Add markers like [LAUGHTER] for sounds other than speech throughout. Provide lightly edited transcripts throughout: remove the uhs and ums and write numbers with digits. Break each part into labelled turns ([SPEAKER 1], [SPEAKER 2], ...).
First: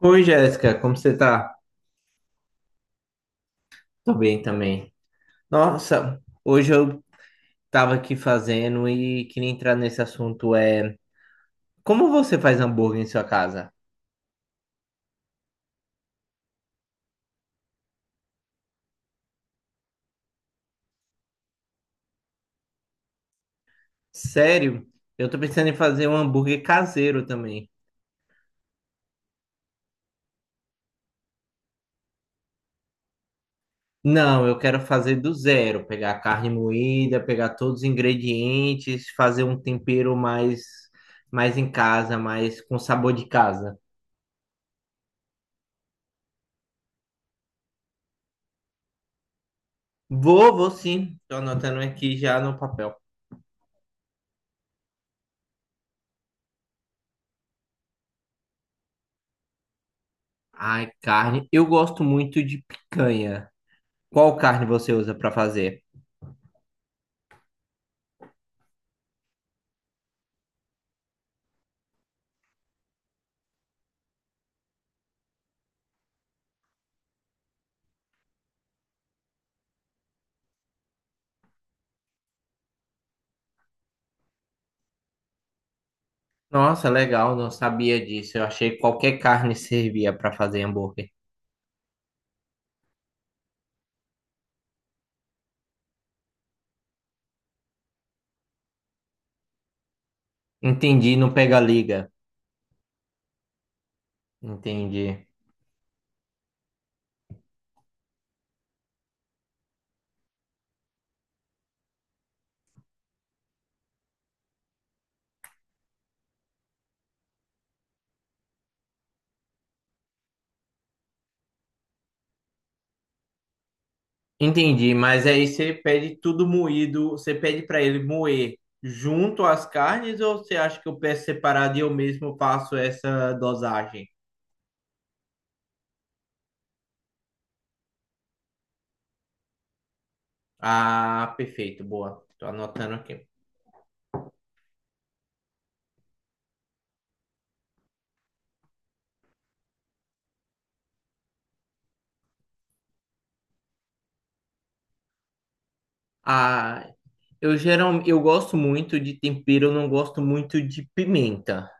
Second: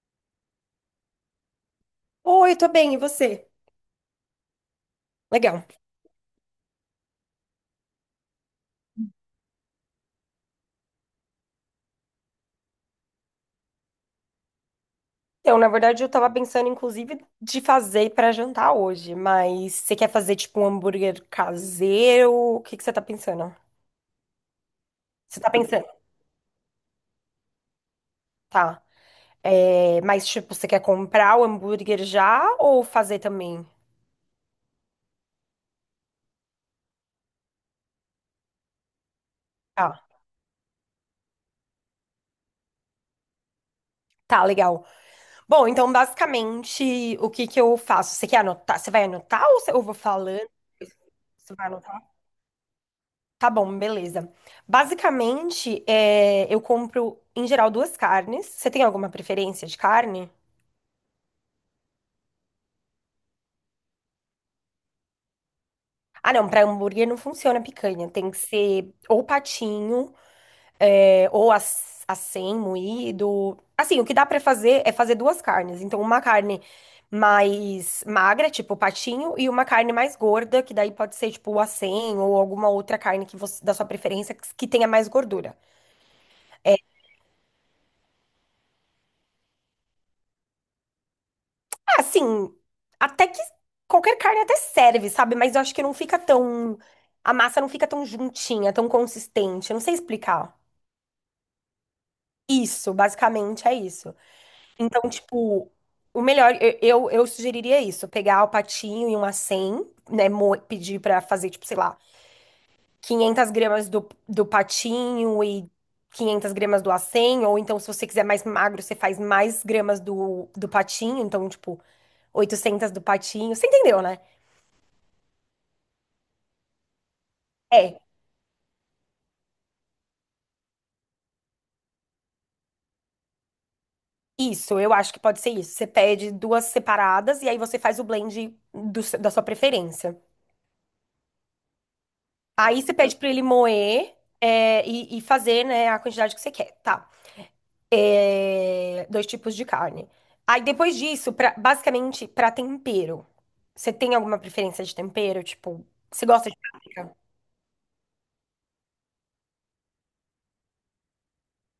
[SPEAKER 1] Oi, Jéssica, como você tá?
[SPEAKER 2] Oi, tô bem, e você?
[SPEAKER 1] Tô bem também.
[SPEAKER 2] Legal.
[SPEAKER 1] Nossa, hoje eu tava aqui fazendo e queria entrar nesse assunto. É, como você faz hambúrguer em sua casa?
[SPEAKER 2] Então, na verdade, eu tava pensando, inclusive, de fazer pra jantar hoje, mas você quer fazer, tipo, um hambúrguer caseiro? O que que você tá pensando?
[SPEAKER 1] Sério? Eu tô
[SPEAKER 2] Você tá
[SPEAKER 1] pensando em
[SPEAKER 2] pensando,
[SPEAKER 1] fazer um hambúrguer caseiro também.
[SPEAKER 2] tá. É, mas, tipo, você quer comprar o hambúrguer já ou fazer também?
[SPEAKER 1] Não, eu quero fazer do zero, pegar carne moída, pegar todos os ingredientes, fazer um
[SPEAKER 2] Ah,
[SPEAKER 1] tempero mais em casa, mais com sabor de casa.
[SPEAKER 2] tá, legal. Bom, então, basicamente, o que que eu faço? Você quer anotar? Você vai anotar ou eu vou falando?
[SPEAKER 1] Vou sim. Tô
[SPEAKER 2] Você vai
[SPEAKER 1] anotando
[SPEAKER 2] anotar?
[SPEAKER 1] aqui já no papel.
[SPEAKER 2] Tá bom, beleza. Basicamente, é, eu compro, em geral, duas carnes. Você tem alguma preferência de carne?
[SPEAKER 1] Ai, carne. Eu gosto muito de picanha. Qual carne você usa para fazer?
[SPEAKER 2] Ah, não, pra hambúrguer não funciona a picanha. Tem que ser ou patinho, é, ou acém, moído. Assim, o que dá pra fazer é fazer duas carnes. Então, uma carne mais magra, tipo patinho, e uma carne mais gorda, que daí pode ser, tipo, o acém ou alguma outra carne que você, da sua preferência que tenha mais gordura.
[SPEAKER 1] Nossa, legal, não sabia disso. Eu achei que qualquer carne servia para fazer hambúrguer.
[SPEAKER 2] Ah, assim, até que qualquer carne até serve, sabe? Mas eu acho que não fica tão. A massa não fica tão juntinha, tão consistente. Eu não sei explicar.
[SPEAKER 1] Entendi, não pega liga.
[SPEAKER 2] Isso, basicamente é isso. Então,
[SPEAKER 1] Entendi.
[SPEAKER 2] tipo, o melhor, eu sugeriria isso: pegar o patinho e um 100, né? Pedir pra fazer, tipo, sei lá, 500 gramas do patinho e 500 gramas do acém. Ou então, se você quiser mais magro, você faz mais gramas do patinho. Então, tipo, 800 do patinho. Você entendeu, né?
[SPEAKER 1] Entendi, mas aí você pede tudo moído, você pede para
[SPEAKER 2] É,
[SPEAKER 1] ele moer junto às carnes ou você acha que eu peço separado e eu mesmo faço essa dosagem?
[SPEAKER 2] isso, eu acho que pode ser isso. Você pede duas separadas e aí você faz o blend do se- da sua preferência.
[SPEAKER 1] Ah, perfeito, boa. Tô
[SPEAKER 2] Aí você
[SPEAKER 1] anotando
[SPEAKER 2] pede
[SPEAKER 1] aqui.
[SPEAKER 2] pra ele moer e fazer, né, a quantidade que você quer, tá? É, dois tipos de carne. Aí depois disso, basicamente, pra tempero. Você tem alguma preferência de tempero? Tipo, você gosta de
[SPEAKER 1] Ah,
[SPEAKER 2] páprica?
[SPEAKER 1] Eu geral, eu gosto muito de tempero, eu não gosto muito de pimenta.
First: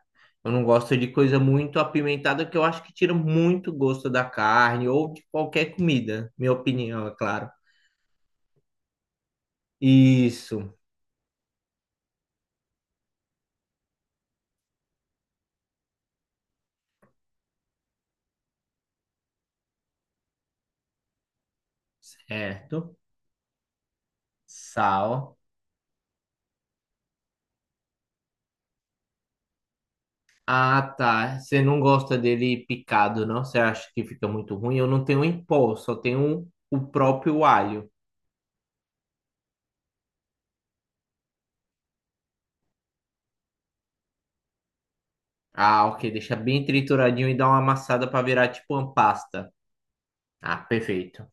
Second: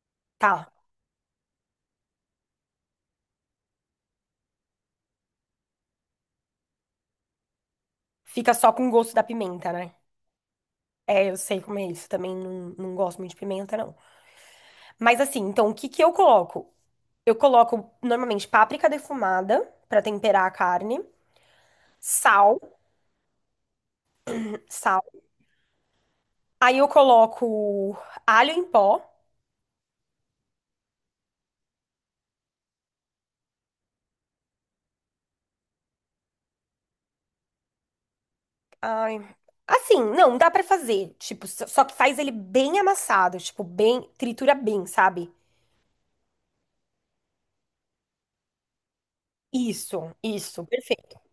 [SPEAKER 1] Eu não
[SPEAKER 2] Tá.
[SPEAKER 1] gosto de coisa muito apimentada, que eu acho que tira muito gosto da carne ou de qualquer comida, minha opinião, é claro.
[SPEAKER 2] Fica só com o gosto da pimenta, né?
[SPEAKER 1] Isso,
[SPEAKER 2] É, eu sei como é isso. Também não, não gosto muito de pimenta, não. Mas assim, então o que que eu coloco? Eu coloco normalmente páprica defumada pra temperar a carne, sal,
[SPEAKER 1] certo.
[SPEAKER 2] sal.
[SPEAKER 1] Sal.
[SPEAKER 2] Aí eu coloco alho em pó.
[SPEAKER 1] Ah, tá. Você não gosta dele picado, não? Você acha que fica muito ruim? Eu não tenho em pó, só tenho o próprio alho.
[SPEAKER 2] Ai, assim, não, dá pra fazer, tipo, só que faz ele bem amassado, tipo, bem, tritura bem, sabe?
[SPEAKER 1] Ah, ok. Deixa bem trituradinho e dá uma amassada para virar tipo uma pasta.
[SPEAKER 2] Isso,
[SPEAKER 1] Ah,
[SPEAKER 2] isso, perfeito.
[SPEAKER 1] perfeito.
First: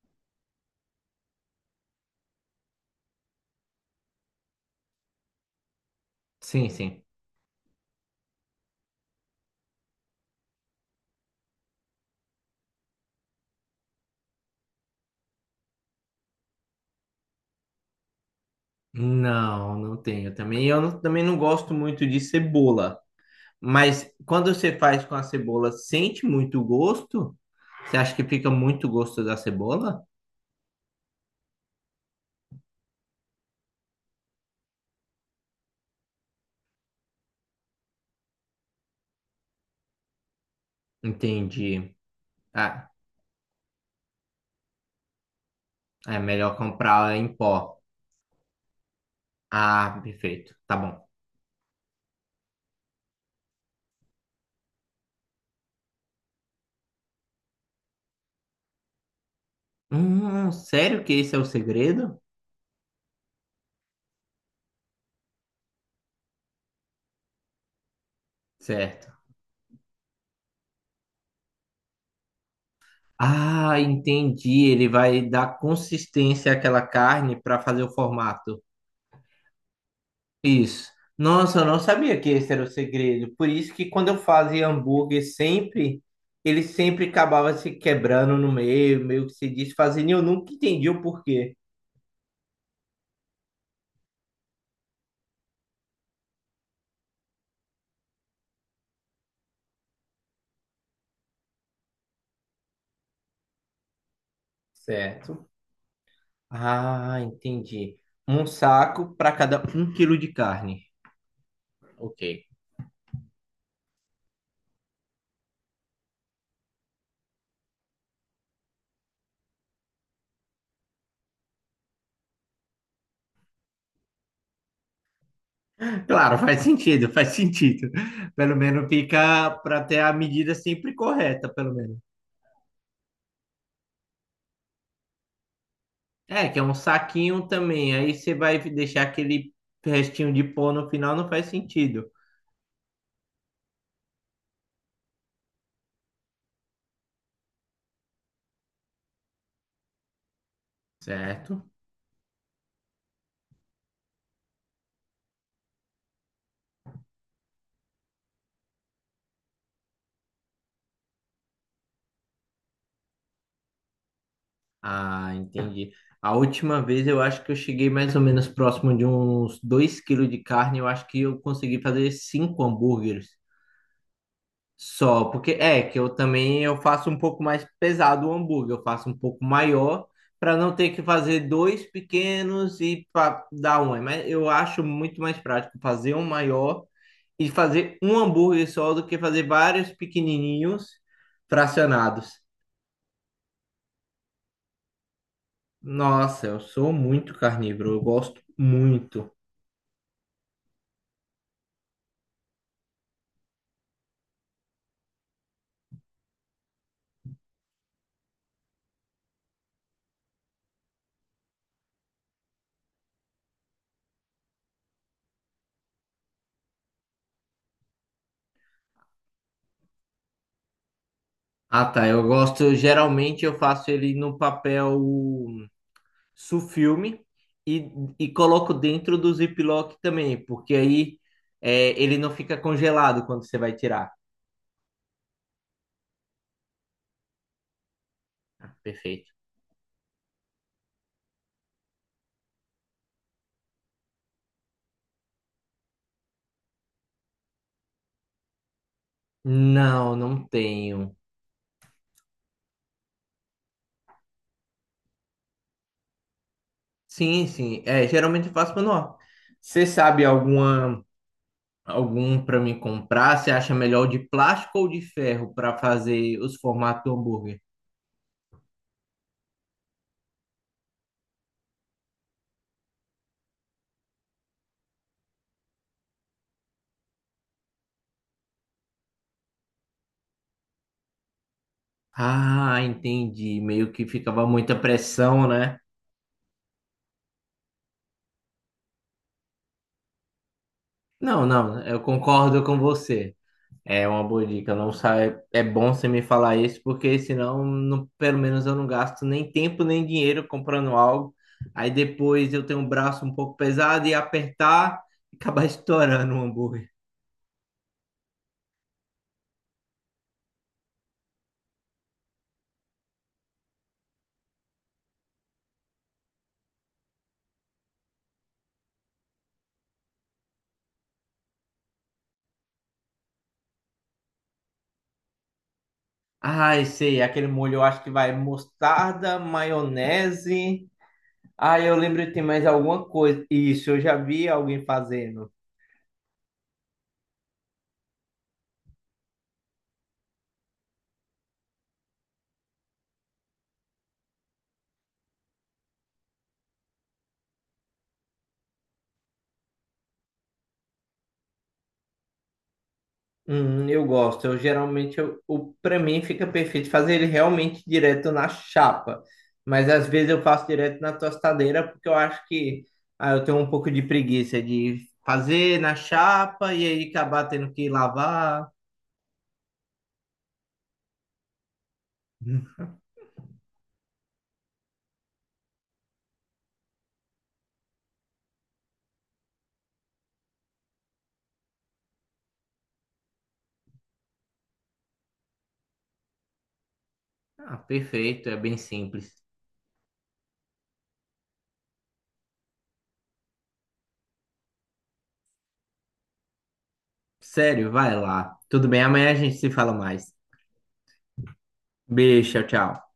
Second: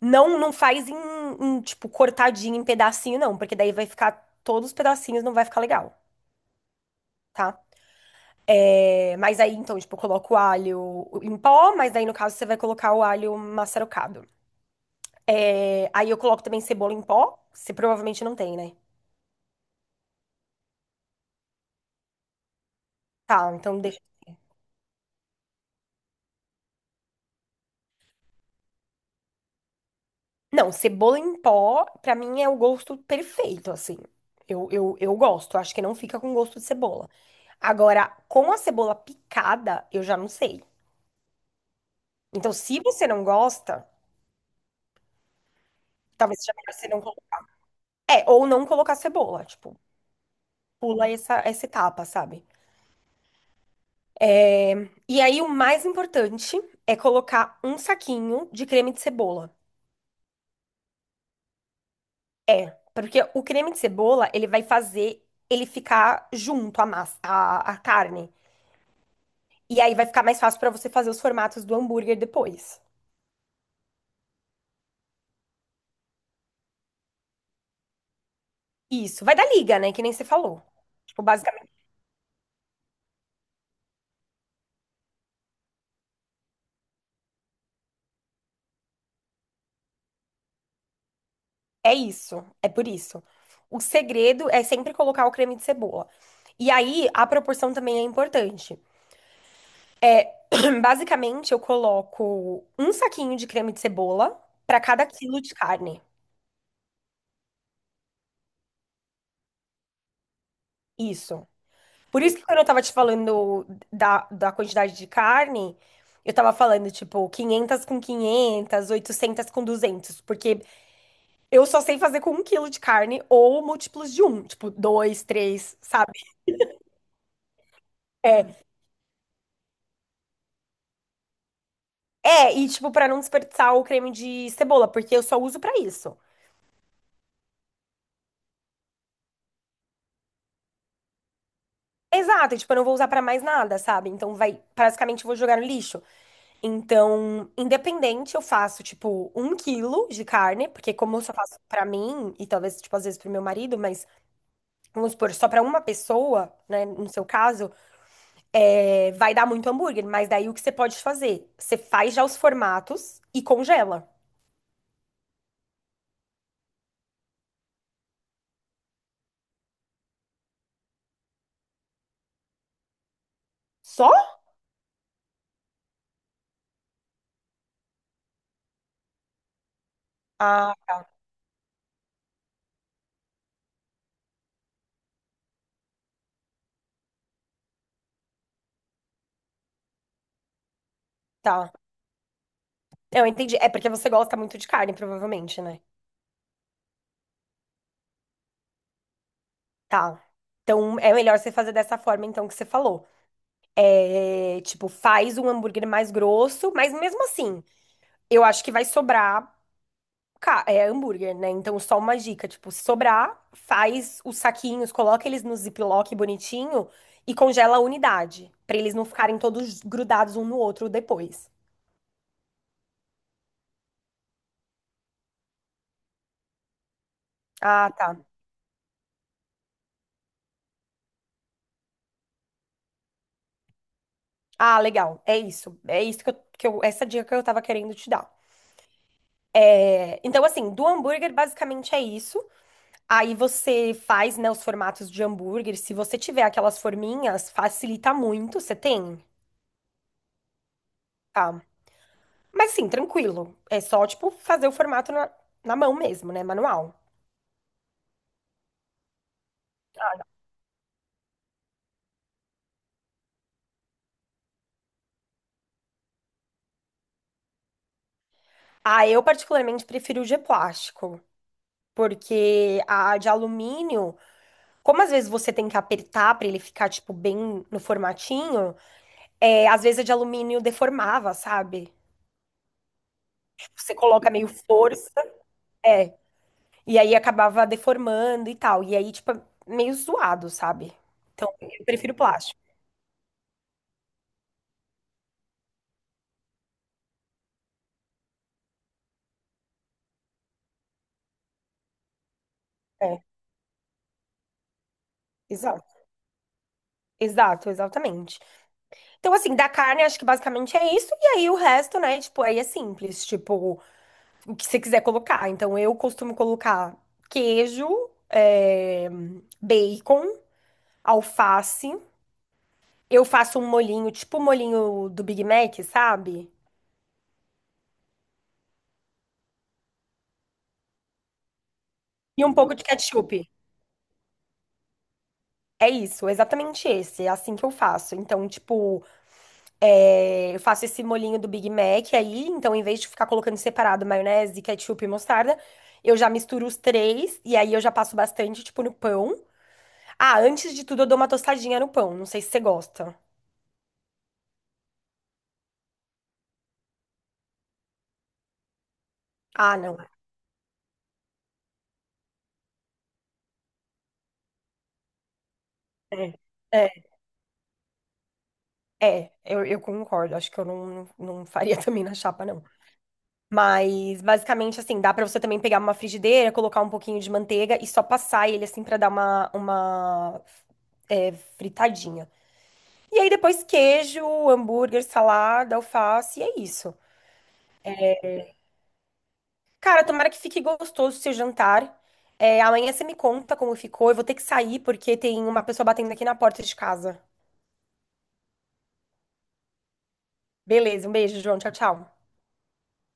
[SPEAKER 2] Não, não faz em, tipo cortadinho em pedacinho não, porque daí vai ficar todos os pedacinhos, não vai ficar legal.
[SPEAKER 1] Sim, sim.
[SPEAKER 2] Tá? É, mas aí, então, tipo, eu coloco o alho em pó, mas aí, no caso, você vai colocar o alho maçarocado. É, aí eu coloco também cebola em pó. Você provavelmente não tem, né?
[SPEAKER 1] Não, não tenho também. Eu não- também não gosto muito de cebola.
[SPEAKER 2] Tá, então deixa.
[SPEAKER 1] Mas quando você faz com a cebola, sente muito o gosto? Você acha que fica muito gosto da cebola?
[SPEAKER 2] Não, cebola em pó, pra mim é o gosto perfeito, assim. Eu gosto, acho que não fica com gosto de cebola. Agora, com a cebola picada, eu já não sei.
[SPEAKER 1] Entendi.
[SPEAKER 2] Então, se
[SPEAKER 1] Ah,
[SPEAKER 2] você não gosta,
[SPEAKER 1] é
[SPEAKER 2] talvez seja
[SPEAKER 1] melhor
[SPEAKER 2] melhor você não
[SPEAKER 1] comprar em
[SPEAKER 2] colocar.
[SPEAKER 1] pó.
[SPEAKER 2] É, ou não colocar cebola, tipo,
[SPEAKER 1] Ah, perfeito. Tá bom.
[SPEAKER 2] pula essa etapa, sabe? E aí, o mais importante é colocar um saquinho de creme de cebola.
[SPEAKER 1] Sério que esse é o segredo?
[SPEAKER 2] É, porque o creme de cebola, ele vai fazer ele ficar junto à massa, à carne.
[SPEAKER 1] Certo.
[SPEAKER 2] E aí vai ficar mais fácil pra você fazer os formatos do hambúrguer depois.
[SPEAKER 1] Ah, entendi. Ele vai dar consistência àquela carne para fazer o formato.
[SPEAKER 2] Isso, vai dar liga, né? Que nem você falou.
[SPEAKER 1] Isso.
[SPEAKER 2] Tipo,
[SPEAKER 1] Nossa, eu
[SPEAKER 2] basicamente
[SPEAKER 1] não sabia que esse era o segredo. Por isso que quando eu fazia hambúrguer sempre, ele sempre acabava se quebrando no meio, meio que se desfazendo, e eu nunca entendi o porquê.
[SPEAKER 2] é isso, é por isso. O segredo é sempre colocar o creme de cebola. E aí a proporção também é importante. É, [CLEARS THROAT] basicamente eu coloco um saquinho de creme de cebola pra cada quilo
[SPEAKER 1] Certo.
[SPEAKER 2] de carne.
[SPEAKER 1] Ah, entendi. Um saco para cada um quilo de carne.
[SPEAKER 2] Isso.
[SPEAKER 1] Ok.
[SPEAKER 2] Por isso que quando eu tava te falando da quantidade de carne, eu tava falando, tipo, 500 com 500, 800 com 200, porque eu só sei fazer com um quilo de carne ou múltiplos de um, tipo, dois, três, sabe?
[SPEAKER 1] Claro, faz sentido, faz sentido. Pelo
[SPEAKER 2] É,
[SPEAKER 1] menos fica para ter a medida sempre correta, pelo menos.
[SPEAKER 2] é, e, tipo, pra não desperdiçar o creme de cebola, porque eu só uso pra isso.
[SPEAKER 1] É, que é um saquinho também. Aí você vai deixar aquele restinho de pó no final, não faz sentido.
[SPEAKER 2] Exato, e, tipo, eu não vou usar pra mais nada, sabe? Então vai, basicamente, eu vou jogar no lixo. Então, independente, eu faço, tipo, um quilo de carne, porque como eu só faço
[SPEAKER 1] Certo?
[SPEAKER 2] pra mim, e talvez, tipo, às vezes pro meu marido, mas vamos supor, só para uma pessoa, né, no seu caso, vai dar muito hambúrguer, mas daí o que você pode fazer? Você faz já os formatos e congela.
[SPEAKER 1] Ah, entendi. A última vez eu acho que eu cheguei mais ou menos próximo de uns 2 quilos de carne. Eu acho que eu consegui fazer cinco hambúrgueres
[SPEAKER 2] Só?
[SPEAKER 1] só. Porque é que eu também eu faço um pouco mais pesado o hambúrguer. Eu faço um pouco maior para não
[SPEAKER 2] Ah,
[SPEAKER 1] ter que
[SPEAKER 2] tá.
[SPEAKER 1] fazer dois pequenos e para dar um. Mas eu acho muito mais prático fazer um maior e fazer um hambúrguer só do que fazer vários pequenininhos
[SPEAKER 2] Tá.
[SPEAKER 1] fracionados.
[SPEAKER 2] Eu entendi. É porque você gosta muito de carne, provavelmente, né?
[SPEAKER 1] Nossa, eu sou muito carnívoro, eu gosto muito.
[SPEAKER 2] Tá. Então é melhor você fazer dessa forma, então, que você falou. É, tipo, faz um hambúrguer mais grosso, mas mesmo assim, eu acho que vai sobrar. É hambúrguer, né? Então, só uma dica, tipo, se sobrar, faz os saquinhos, coloca eles no ziploc bonitinho e congela a unidade, pra eles não ficarem todos grudados um no outro depois.
[SPEAKER 1] Ah, tá, eu gosto, geralmente eu faço ele no papel sulfilme e,
[SPEAKER 2] Ah, tá.
[SPEAKER 1] e coloco dentro do Ziploc também, porque aí é, ele não fica congelado quando você vai tirar.
[SPEAKER 2] Ah, legal. É isso. É isso essa dica que eu tava querendo te dar.
[SPEAKER 1] Perfeito.
[SPEAKER 2] É, então, assim, do hambúrguer basicamente é isso. Aí você faz, né, os formatos de hambúrguer. Se você tiver aquelas forminhas, facilita muito. Você tem?
[SPEAKER 1] Não, não tenho.
[SPEAKER 2] Tá. Mas assim, tranquilo. É só, tipo, fazer o formato na mão mesmo, né? Manual.
[SPEAKER 1] Sim, sim, é, geralmente eu faço manual. Você sabe alguma, algum para me comprar? Você acha melhor o de plástico ou de ferro para fazer os formatos do hambúrguer?
[SPEAKER 2] Ah, eu particularmente prefiro o de plástico, porque a de alumínio, como às vezes você tem que apertar pra ele ficar, tipo, bem no formatinho, às vezes a de alumínio deformava, sabe?
[SPEAKER 1] Ah, entendi.
[SPEAKER 2] Tipo,
[SPEAKER 1] Meio
[SPEAKER 2] você
[SPEAKER 1] que
[SPEAKER 2] coloca
[SPEAKER 1] ficava
[SPEAKER 2] meio
[SPEAKER 1] muita
[SPEAKER 2] força,
[SPEAKER 1] pressão, né?
[SPEAKER 2] é, e aí acabava deformando e tal. E aí, tipo, é meio zoado, sabe?
[SPEAKER 1] Não,
[SPEAKER 2] Então,
[SPEAKER 1] não,
[SPEAKER 2] eu
[SPEAKER 1] eu
[SPEAKER 2] prefiro plástico.
[SPEAKER 1] concordo com você. É uma boa dica. Não sai... É bom você me falar isso, porque senão, pelo menos, eu não gasto nem tempo nem dinheiro comprando algo. Aí depois eu tenho um
[SPEAKER 2] É,
[SPEAKER 1] braço um pouco pesado e apertar e acabar [LAUGHS]
[SPEAKER 2] exato.
[SPEAKER 1] estourando o hambúrguer.
[SPEAKER 2] Exato, exatamente. Então, assim, da carne, acho que basicamente é isso. E aí o resto, né? Tipo, aí é simples. Tipo, o que você quiser colocar. Então, eu costumo colocar queijo, eh, bacon, alface. Eu faço um molhinho, tipo o molhinho do Big Mac, sabe?
[SPEAKER 1] Ai, sei, aquele molho eu acho que vai mostarda, maionese. Ah, eu lembro que tem
[SPEAKER 2] E um
[SPEAKER 1] mais
[SPEAKER 2] pouco de
[SPEAKER 1] alguma coisa.
[SPEAKER 2] ketchup.
[SPEAKER 1] Isso, eu já vi alguém fazendo.
[SPEAKER 2] É isso, exatamente esse. É assim que eu faço. Então, tipo, é, eu faço esse molhinho do Big Mac aí, então em vez de ficar colocando separado maionese, ketchup e mostarda, eu já misturo os três e aí eu já passo bastante, tipo, no pão. Ah, antes de tudo eu dou uma tostadinha no pão, não sei se você gosta.
[SPEAKER 1] Eu gosto. Eu geralmente, eu, o para mim fica perfeito fazer ele realmente direto na chapa.
[SPEAKER 2] Ah,
[SPEAKER 1] Mas
[SPEAKER 2] não.
[SPEAKER 1] às vezes eu faço direto na tostadeira porque eu acho que eu tenho um pouco de preguiça de fazer na
[SPEAKER 2] É,
[SPEAKER 1] chapa e
[SPEAKER 2] é,
[SPEAKER 1] aí acabar tendo que lavar.
[SPEAKER 2] é, eu concordo, acho que eu não, não faria [LAUGHS] também na chapa, não. Mas basicamente assim, dá pra você também pegar uma frigideira, colocar um pouquinho de manteiga e só passar ele assim pra dar uma é, fritadinha. E aí depois queijo, hambúrguer, salada, alface, e é isso.
[SPEAKER 1] Ah, perfeito, é bem simples.
[SPEAKER 2] Cara, tomara que fique gostoso o seu jantar. É, amanhã você me conta como ficou. Eu vou ter que sair porque tem uma pessoa batendo aqui na porta de casa.
[SPEAKER 1] Sério, vai lá. Tudo bem, amanhã a gente se fala mais.
[SPEAKER 2] Beleza, um beijo, João. Tchau, tchau.
[SPEAKER 1] Beijo, tchau, tchau.